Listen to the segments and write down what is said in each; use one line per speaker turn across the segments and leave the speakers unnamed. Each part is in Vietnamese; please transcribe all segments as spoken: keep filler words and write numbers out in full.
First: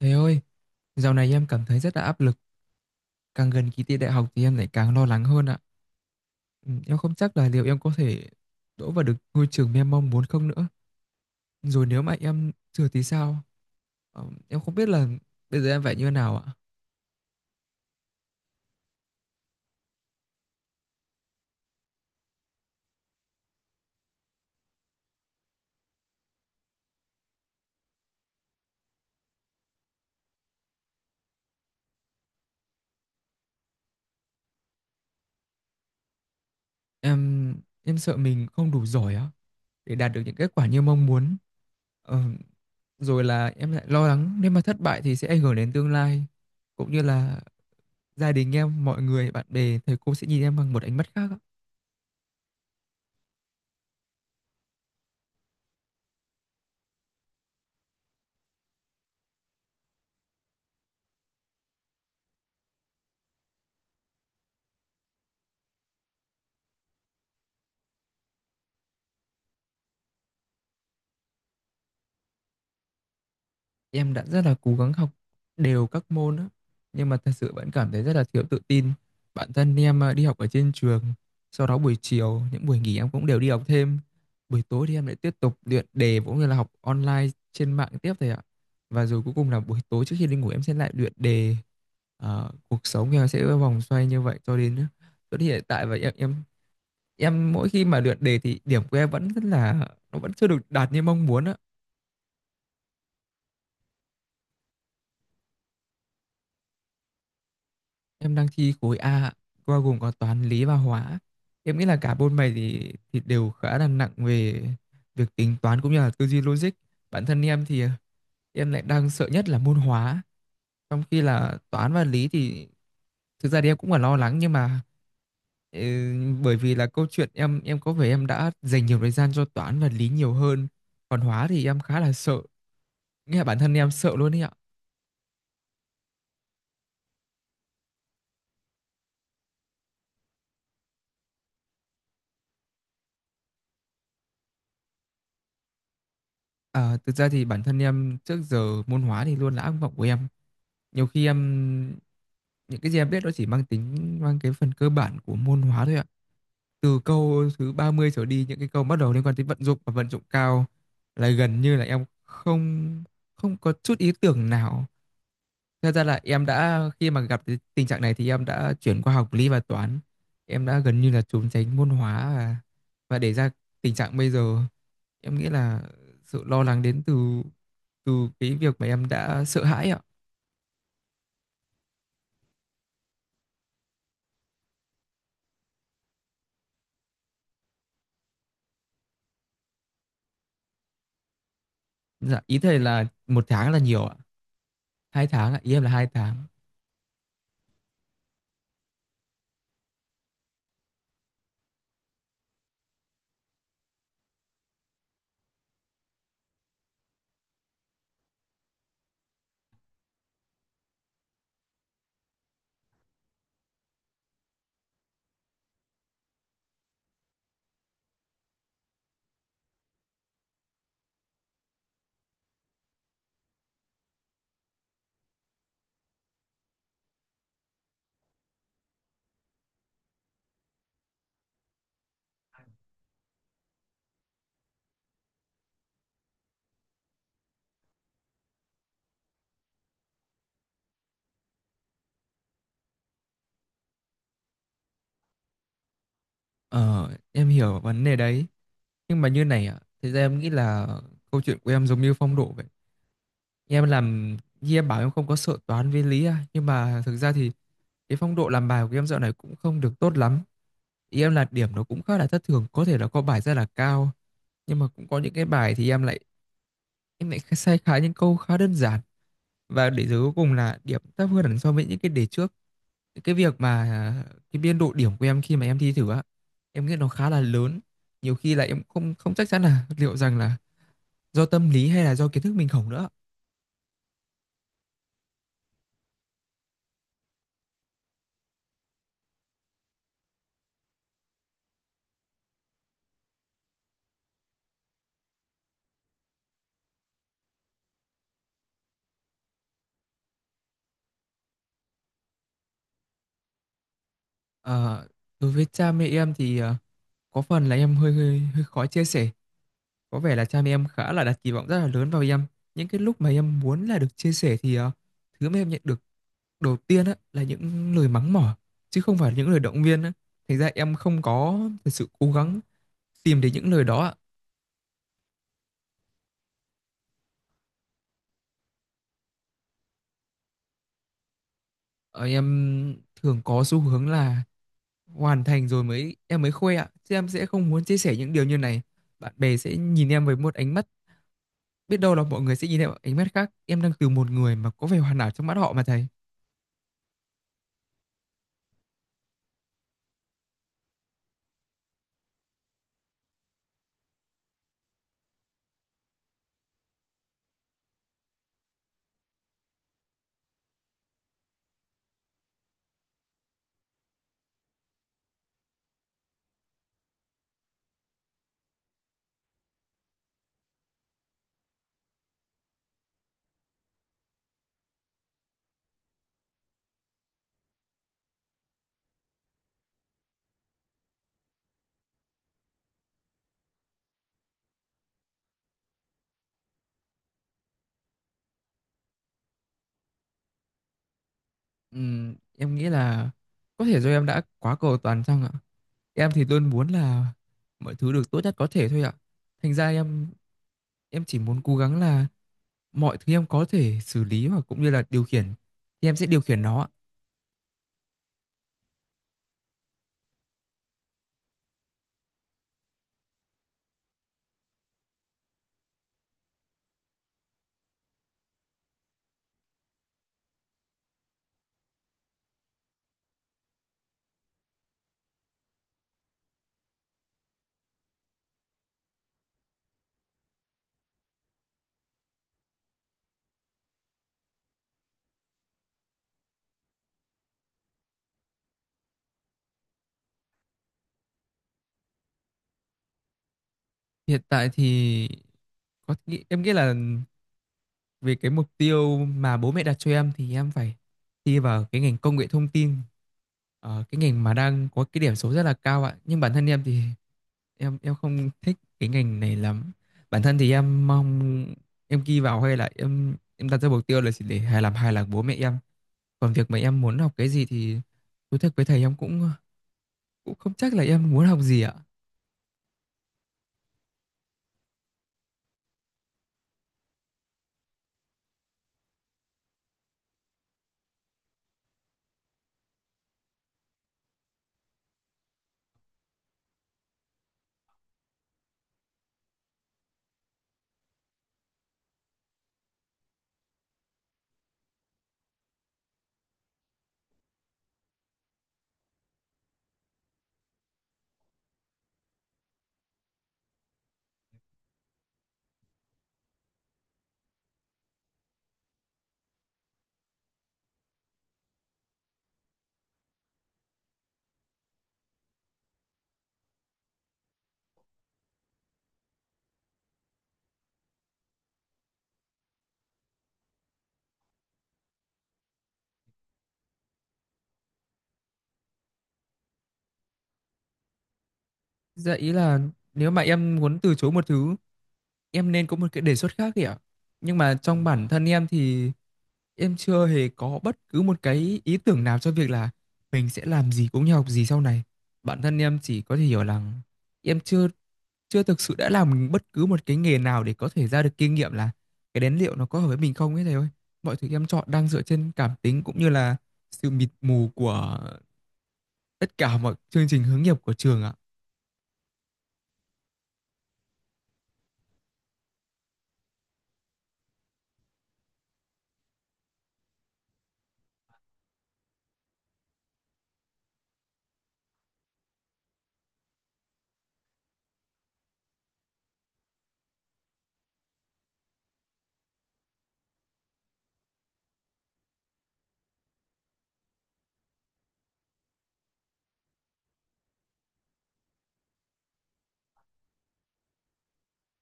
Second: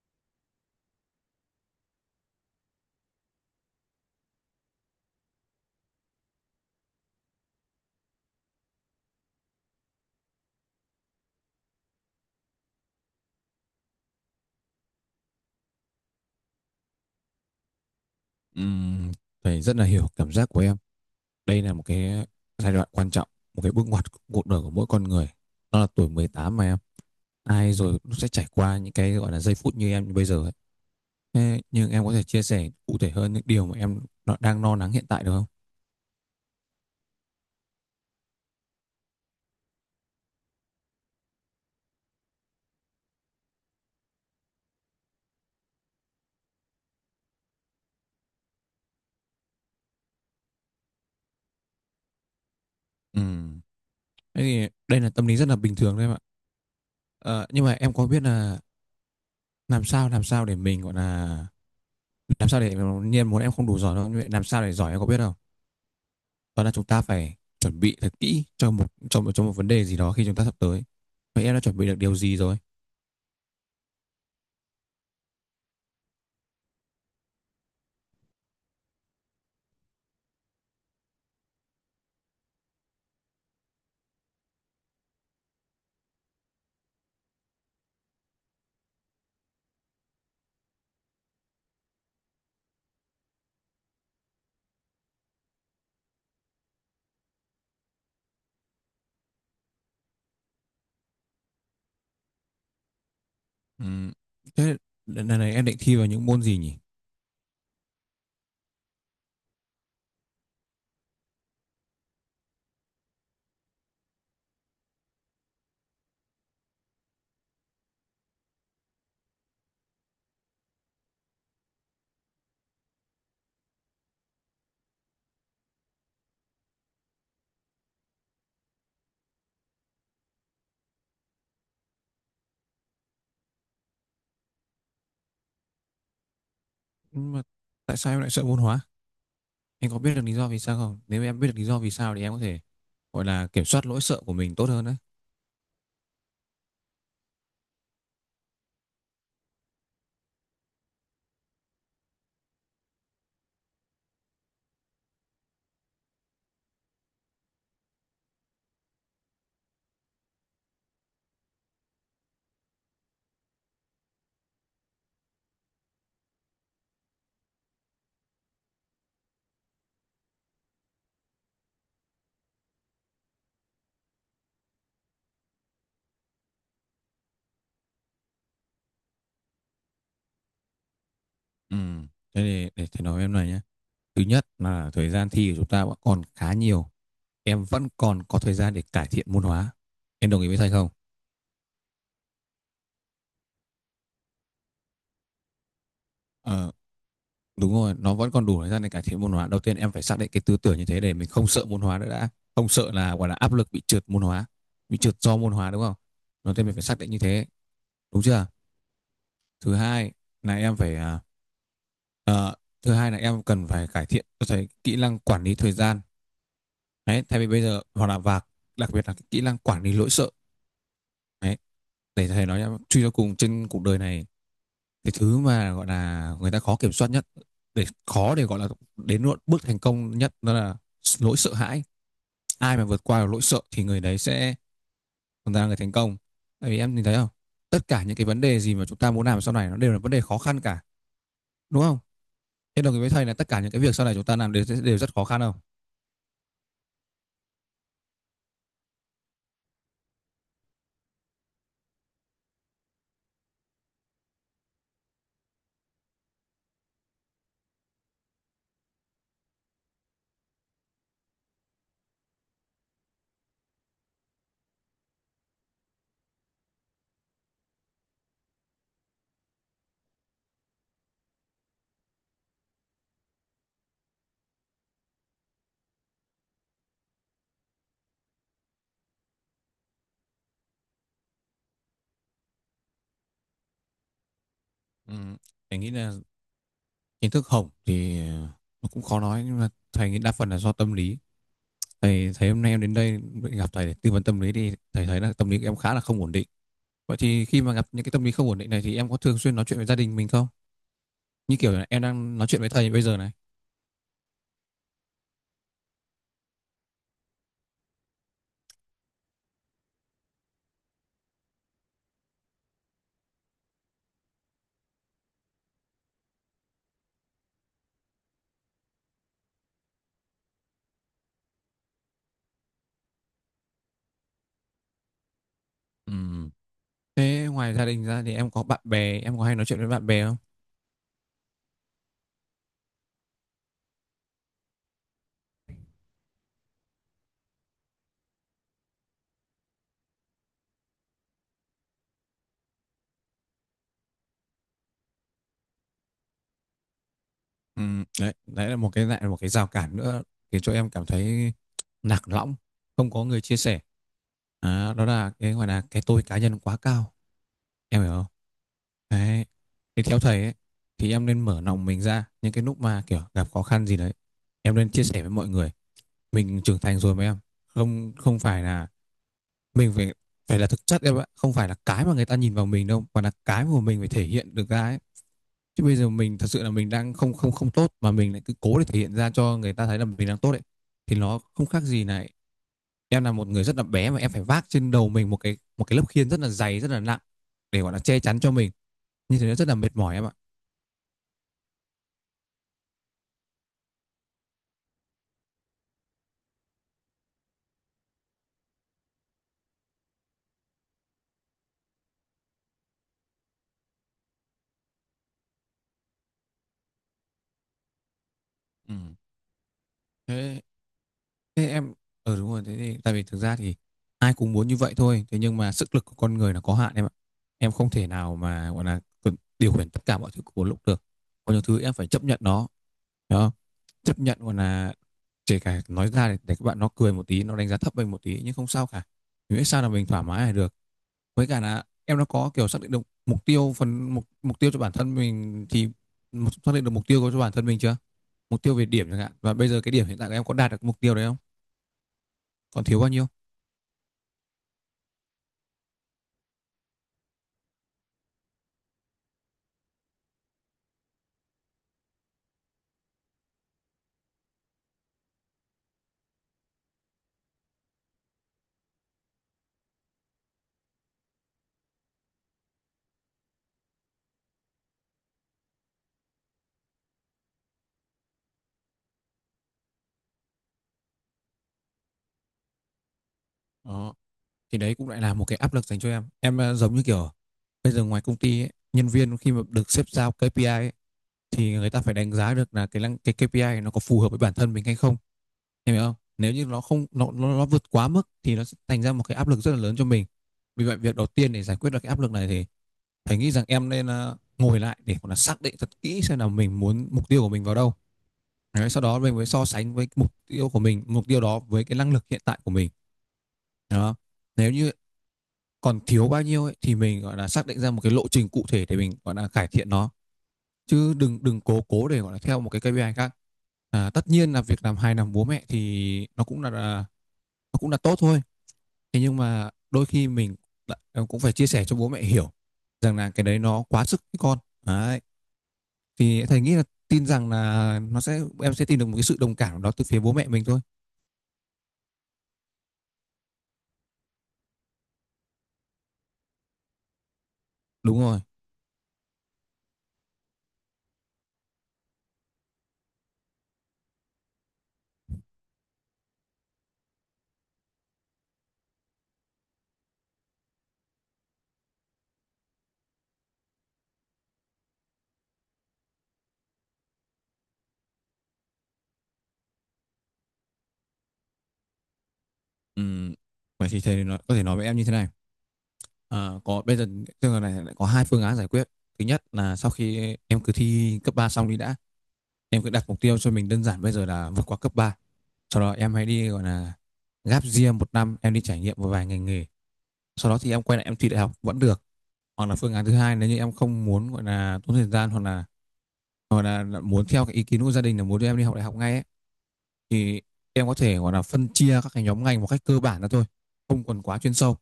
Thầy ơi, dạo này em cảm thấy rất là áp lực. Càng gần kỳ thi đại học thì em lại càng lo lắng hơn ạ. Ừ, em không chắc là liệu em có thể đỗ vào được ngôi trường mà em mong muốn không nữa. Rồi nếu mà em trượt thì sao? Ờ, Em không biết là bây giờ em phải như thế nào ạ.
Ừm, Thầy rất là hiểu cảm giác của em. Đây là một cái giai đoạn quan trọng, một cái bước ngoặt của cuộc đời của mỗi con người. Đó là tuổi mười tám mà em. Ai rồi cũng sẽ trải qua những cái gọi là giây phút như em như bây giờ ấy. Thế nhưng em có thể chia sẻ cụ thể hơn những điều mà em nó- đang lo lắng hiện tại được không?
Em em sợ mình không đủ giỏi á để đạt được những kết quả như mong muốn. Ờ, Rồi là em lại lo lắng nếu mà thất bại thì sẽ ảnh hưởng đến tương lai cũng như là gia đình em, mọi người, bạn bè, thầy cô sẽ nhìn em bằng một ánh mắt khác ạ.
Ừm, Thế thì đây là tâm lý rất là bình thường đấy em ạ. Ờ, nhưng mà em có biết là làm sao làm sao để mình gọi là làm sao để nhiên muốn em không đủ giỏi đâu, nhưng mà làm sao để giỏi em có biết không? Đó là chúng ta phải chuẩn bị thật kỹ cho một cho một cho một vấn đề gì đó khi chúng ta sắp tới. Vậy em đã chuẩn bị được điều gì rồi?
Em đã rất là cố gắng học đều các môn á, nhưng mà thật sự vẫn cảm thấy rất là thiếu tự tin. Bản thân em à, đi học ở trên trường, sau đó buổi chiều, những buổi nghỉ em cũng đều đi học thêm. Buổi tối thì em lại tiếp tục luyện đề cũng như là học online trên mạng tiếp thầy ạ. Và rồi cuối cùng là buổi tối trước khi đi ngủ em sẽ lại luyện đề. Ờ, cuộc sống của em sẽ vòng xoay như vậy cho đến cho đến hiện tại và em em em mỗi khi mà luyện đề thì điểm của em vẫn rất là nó vẫn chưa được đạt như mong muốn á.
Ừ, thế lần này em định thi vào những môn gì nhỉ?
Em đang thi khối A ạ, bao gồm có toán, lý và hóa. Em nghĩ là cả bốn bài thì thì đều khá là nặng về việc tính toán cũng như là tư duy logic. Bản thân em thì em lại đang sợ nhất là môn hóa, trong khi là toán và lý thì thực ra thì em cũng là lo lắng nhưng mà ừ, bởi vì là câu chuyện em em có vẻ em đã dành nhiều thời gian cho toán và lý nhiều hơn, còn hóa thì em khá là sợ, nghĩa là bản thân em sợ luôn đấy ạ.
Mà tại sao em lại sợ môn hóa? Em có biết được lý do vì sao không? Nếu em biết được lý do vì sao thì em có thể gọi là kiểm soát lỗi sợ của mình tốt hơn đấy.
À, thực ra thì bản thân em trước giờ môn hóa thì luôn là ác mộng của em. Nhiều khi em những cái gì em biết nó chỉ mang tính mang cái phần cơ bản của môn hóa thôi ạ. Từ câu thứ ba mươi trở đi những cái câu bắt đầu liên quan tới vận dụng và vận dụng cao là gần như là em không không có chút ý tưởng nào. Thật ra là em đã khi mà gặp cái tình trạng này thì em đã chuyển qua học lý và toán, em đã gần như là trốn tránh môn hóa và và để ra tình trạng bây giờ. Em nghĩ là sự lo lắng đến từ từ cái việc mà em đã sợ hãi ạ.
Ừ, thế thì để thầy nói với em này nhé. Thứ nhất là thời gian thi của chúng ta vẫn còn khá nhiều, em vẫn còn có thời gian để cải thiện môn hóa. Em đồng ý với thầy không?
Dạ, ý thầy là một tháng là nhiều ạ. Hai tháng ạ, ý em là hai tháng.
Ờ, đúng rồi, nó vẫn còn đủ thời gian để cải thiện môn hóa. Đầu tiên em phải xác định cái tư tưởng như thế để mình không sợ môn hóa nữa đã. Không sợ là gọi là áp lực bị trượt môn hóa, bị trượt do môn hóa đúng không? Đầu tiên mình phải xác định như thế, đúng chưa? Thứ hai là em phải à, ờ, thứ hai là em cần phải cải thiện tôi thấy kỹ năng quản lý thời gian. Đấy, thay vì bây giờ hoặc là và đặc biệt là cái kỹ năng quản lý nỗi sợ. Đấy, để thầy nói em truy cho cùng trên cuộc đời này, cái thứ mà gọi là người ta khó kiểm soát nhất để khó để gọi là đến bước thành công nhất đó là nỗi sợ hãi. Ai mà vượt qua được nỗi sợ thì người đấy sẽ chúng ta là người thành công. Tại vì em nhìn thấy không, tất cả những cái vấn đề gì mà chúng ta muốn làm sau này nó đều là vấn đề khó khăn cả, đúng không? Thế đồng ý với thầy là tất cả những cái việc sau này chúng ta làm đều đều rất khó khăn không?
Ờ, em hiểu vấn đề đấy. Nhưng mà như này ạ, thực ra em nghĩ là câu chuyện của em giống như phong độ vậy. Em làm, như em bảo em không có sợ toán với lý à. Nhưng mà thực ra thì cái phong độ làm bài của em dạo này cũng không được tốt lắm. Ý em là điểm nó cũng khá là thất thường, có thể là có bài rất là cao. Nhưng mà cũng có những cái bài thì em lại em lại sai khá những câu khá đơn giản. Và để rồi cuối cùng là điểm thấp hơn hẳn so với những cái đề trước. Cái việc mà à, cái biên độ điểm của em khi mà em thi thử á em nghĩ nó khá là lớn. Nhiều khi là em không không chắc chắn là liệu rằng là do tâm lý hay là do kiến thức mình hổng nữa.
Ừ, thầy nghĩ là kiến thức hổng thì nó cũng khó nói nhưng mà thầy nghĩ đa phần là do tâm lý. Thầy thấy hôm nay em đến đây gặp thầy để tư vấn tâm lý thì thầy thấy là tâm lý của em khá là không ổn định. Vậy thì khi mà gặp những cái tâm lý không ổn định này thì em có thường xuyên nói chuyện với gia đình mình không, như kiểu là em đang nói chuyện với thầy bây giờ này?
Ờ, đối với cha mẹ em thì ờ, có phần là em hơi, hơi hơi khó chia sẻ. Có vẻ là cha mẹ em khá là đặt kỳ vọng rất là lớn vào em. Những cái lúc mà em muốn là được chia sẻ thì ờ, thứ mà em nhận được đầu tiên á là những lời mắng mỏ chứ không phải những lời động viên á, thành ra em không có thật sự cố gắng tìm đến những lời đó ạ.
Ừm, Thế ngoài gia đình ra thì em có bạn bè, em có hay nói chuyện với bạn bè không?
Ờ, em thường có xu hướng là hoàn thành rồi mới em mới khoe ạ, chứ em sẽ không muốn chia sẻ những điều như này. Bạn bè sẽ nhìn em với một ánh mắt, biết đâu là mọi người sẽ nhìn em bằng ánh mắt khác, em đang từ một người mà có vẻ hoàn hảo trong mắt họ mà thầy.
Ừm, đấy, đấy là một cái lại là một cái rào cản nữa khiến cho em cảm thấy lạc lõng, không có người chia sẻ. À, đó là cái gọi là cái tôi cá nhân quá cao, em hiểu không? Đấy. Thì theo thầy ấy, thì em nên mở lòng mình ra những cái lúc mà kiểu gặp khó khăn gì đấy, em nên chia sẻ với mọi người. Mình trưởng thành rồi mà em, không không phải là mình phải phải là thực chất em ạ, không phải là cái mà người ta nhìn vào mình đâu, mà là cái mà mình phải thể hiện được ra ấy. Chứ bây giờ mình thật sự là mình đang không không không tốt mà mình lại cứ cố để thể hiện ra cho người ta thấy là mình đang tốt ấy thì nó không khác gì này, em là một người rất là bé mà em phải vác trên đầu mình một cái một cái lớp khiên rất là dày rất là nặng để gọi là che chắn cho mình, như thế nó rất là mệt mỏi em ạ.
Ừm, em nghĩ là có thể do em đã quá cầu toàn chăng ạ. Em thì luôn muốn là mọi thứ được tốt nhất có thể thôi ạ, thành ra em em chỉ muốn cố gắng là mọi thứ em có thể xử lý hoặc cũng như là điều khiển thì em sẽ điều khiển nó ạ.
Ừ. thế, thế em ờ ừ Đúng rồi, thế thì tại vì thực ra thì ai cũng muốn như vậy thôi, thế nhưng mà sức lực của con người là có hạn em ạ. Em không thể nào mà gọi là điều khiển tất cả mọi thứ của một lúc được, có những thứ em phải chấp nhận nó. Đó, chấp nhận còn là kể cả nói ra để, để các bạn nó cười một tí nó đánh giá thấp mình một tí nhưng không sao cả, mình biết sao là mình thoải mái là được. Với cả là em nó có kiểu xác định được mục tiêu phần mục, mục tiêu cho bản thân mình thì xác định được mục tiêu cho bản thân mình chưa? Mục tiêu về điểm chẳng hạn, và bây giờ cái điểm hiện tại của em có đạt được mục tiêu đấy không, còn thiếu bao nhiêu?
Hiện tại thì có nghĩ em nghĩ là về cái mục tiêu mà bố mẹ đặt cho em thì em phải thi vào cái ngành công nghệ thông tin. Ờ, cái ngành mà đang có cái điểm số rất là cao ạ, nhưng bản thân em thì em em không thích cái ngành này lắm. Bản thân thì em mong em ghi vào hay là em em đặt ra mục tiêu là chỉ để hài làm hài lòng bố mẹ em. Còn việc mà em muốn học cái gì thì thú thật với thầy em cũng cũng không chắc là em muốn học gì ạ.
Đó thì đấy cũng lại là một cái áp lực dành cho em em ờ, giống như kiểu bây giờ ngoài công ty ấy, nhân viên khi mà được sếp giao ca pê i ấy, thì người ta phải đánh giá được là cái năng- cái ca pê i nó có phù hợp với bản thân mình hay không. Em hiểu không, nếu như nó không nó, nó nó vượt quá mức thì nó sẽ thành ra một cái áp lực rất là lớn cho mình. Vì vậy việc đầu tiên để giải quyết được cái áp lực này thì thầy nghĩ rằng em nên ờ, ngồi lại để gọi là xác định thật kỹ xem là mình muốn mục tiêu của mình vào đâu. Đấy, sau đó mình mới so sánh với mục tiêu của mình mục tiêu đó với cái năng lực hiện tại của mình. Đó, nếu như còn thiếu bao nhiêu ấy, thì mình gọi là xác định ra một cái lộ trình cụ thể để mình gọi là cải thiện nó, chứ đừng đừng cố cố để gọi là theo một cái kê pi ai khác. À, tất nhiên là việc làm hài lòng bố mẹ thì nó cũng là nó cũng là tốt thôi. Thế nhưng mà đôi khi mình đã- ờ, cũng phải chia sẻ cho bố mẹ hiểu rằng là cái đấy nó quá sức với con. Đấy. Thì thầy nghĩ là tin rằng là nó sẽ em sẽ tìm được một cái sự đồng cảm đó từ phía bố mẹ mình thôi.
Dạ, ý là nếu mà em muốn từ chối một thứ em nên có một cái đề xuất khác kìa, nhưng mà trong
Đúng
bản
rồi.
thân em thì em chưa hề có bất cứ một cái ý tưởng nào cho việc là mình sẽ làm gì cũng như học gì sau này. Bản thân em chỉ có thể hiểu là em chưa chưa thực sự đã làm bất cứ một cái nghề nào để có thể ra được kinh nghiệm là cái đến liệu nó có hợp với mình không ấy thầy ơi. Mọi thứ em chọn đang dựa trên cảm tính cũng như là sự mịt mù của tất cả mọi chương trình hướng nghiệp của trường ạ.
Ừm, Vậy thì thầy nói, có thể nói với em như thế này. Ờ, có Bây giờ trường hợp này lại có hai phương án giải quyết. Thứ nhất là sau khi em cứ thi cấp ba xong đi đã, em cứ đặt mục tiêu cho mình đơn giản bây giờ là vượt qua cấp ba. Sau đó em hãy đi gọi là gap year một năm, em đi trải nghiệm một vài ngành nghề, sau đó thì em quay lại em thi đại học vẫn được. Hoặc là phương án thứ hai, nếu như em không muốn gọi là tốn thời gian hoặc là hoặc là muốn theo cái ý kiến của gia đình là muốn đưa em đi học đại học ngay ấy, thì em có thể gọi là phân chia các cái nhóm ngành một cách cơ bản ra thôi, không còn quá chuyên sâu.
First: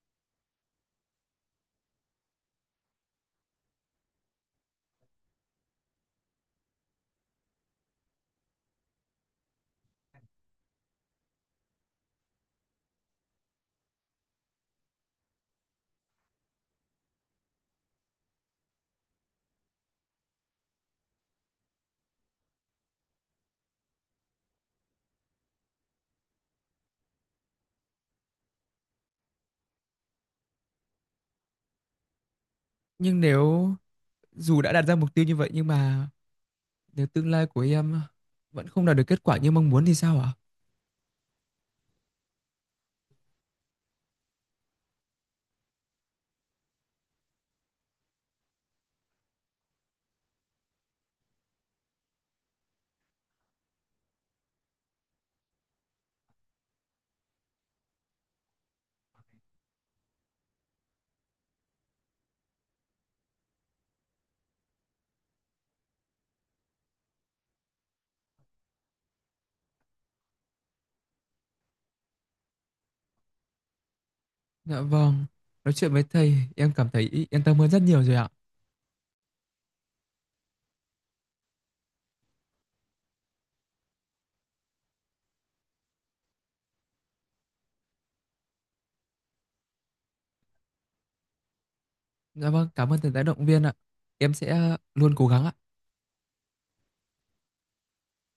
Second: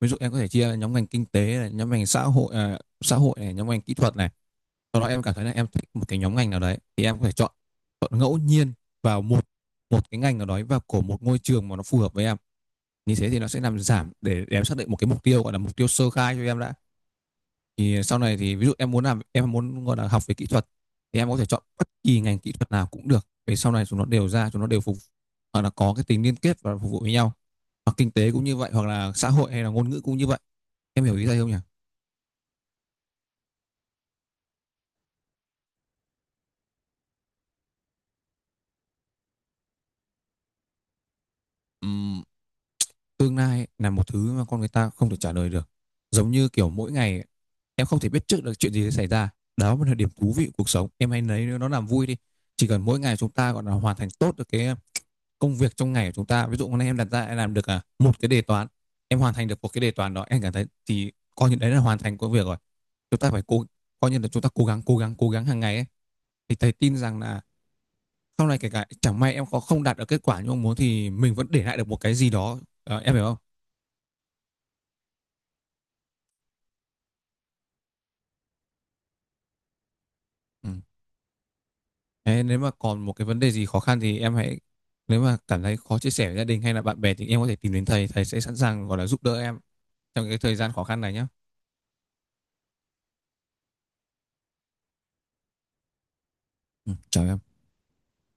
Ví dụ em có thể chia nhóm ngành kinh tế này, nhóm ngành xã hội à, xã hội này, nhóm ngành kỹ thuật này. Sau đó em cảm thấy là em thích một cái nhóm ngành nào đấy thì em có thể chọn chọn ngẫu nhiên vào một một cái ngành nào đó vào của một ngôi trường mà nó phù hợp với em. Như thế thì nó sẽ làm giảm để em xác định một cái mục tiêu, gọi là mục tiêu sơ khai cho em đã. Thì sau này thì ví dụ em muốn làm em muốn gọi là học về kỹ thuật thì em có thể chọn bất kỳ ngành kỹ thuật nào cũng được, vì sau này chúng nó đều ra chúng nó đều phục hoặc là có cái tính liên kết và phục vụ với nhau. Hoặc kinh tế cũng như vậy, hoặc là xã hội hay là ngôn ngữ cũng như vậy. Em hiểu ý thầy không nhỉ?
Nhưng nếu dù đã đặt ra mục tiêu như vậy nhưng mà nếu tương lai của em vẫn không đạt được kết quả như mong muốn thì sao ạ?
Ừm, Tương lai là một thứ mà con người ta không thể trả lời được, giống như kiểu mỗi ngày em không thể biết trước được chuyện gì sẽ xảy ra. Đó mới là điểm thú vị của cuộc sống, em hãy lấy nó làm vui đi. Chỉ cần mỗi ngày chúng ta gọi là hoàn thành tốt được cái công việc trong ngày của chúng ta, ví dụ hôm nay em đặt ra em làm được à, một cái đề toán, em hoàn thành được một cái đề toán đó em cảm thấy thì coi như đấy là hoàn thành công việc rồi. Chúng ta phải cố, coi như là chúng ta cố gắng cố gắng cố gắng hàng ngày ấy. Thì thầy tin rằng là sau này kể cả chẳng may em có không đạt được kết quả như mong muốn thì mình vẫn để lại được một cái gì đó. Ờ, em hiểu không?
Dạ vâng, nói chuyện với thầy em cảm thấy yên tâm hơn rất nhiều rồi ạ.
Ừ. Ê, nếu mà còn một cái vấn đề gì khó khăn thì em hãy nếu mà cảm thấy khó chia sẻ với gia đình hay là bạn bè thì em có thể tìm đến thầy, thầy sẽ sẵn sàng gọi là giúp đỡ em trong cái thời gian khó khăn này nhé.
Dạ vâng, cảm ơn thầy đã động viên ạ. Em sẽ luôn cố gắng ạ.
Ừ, chào em.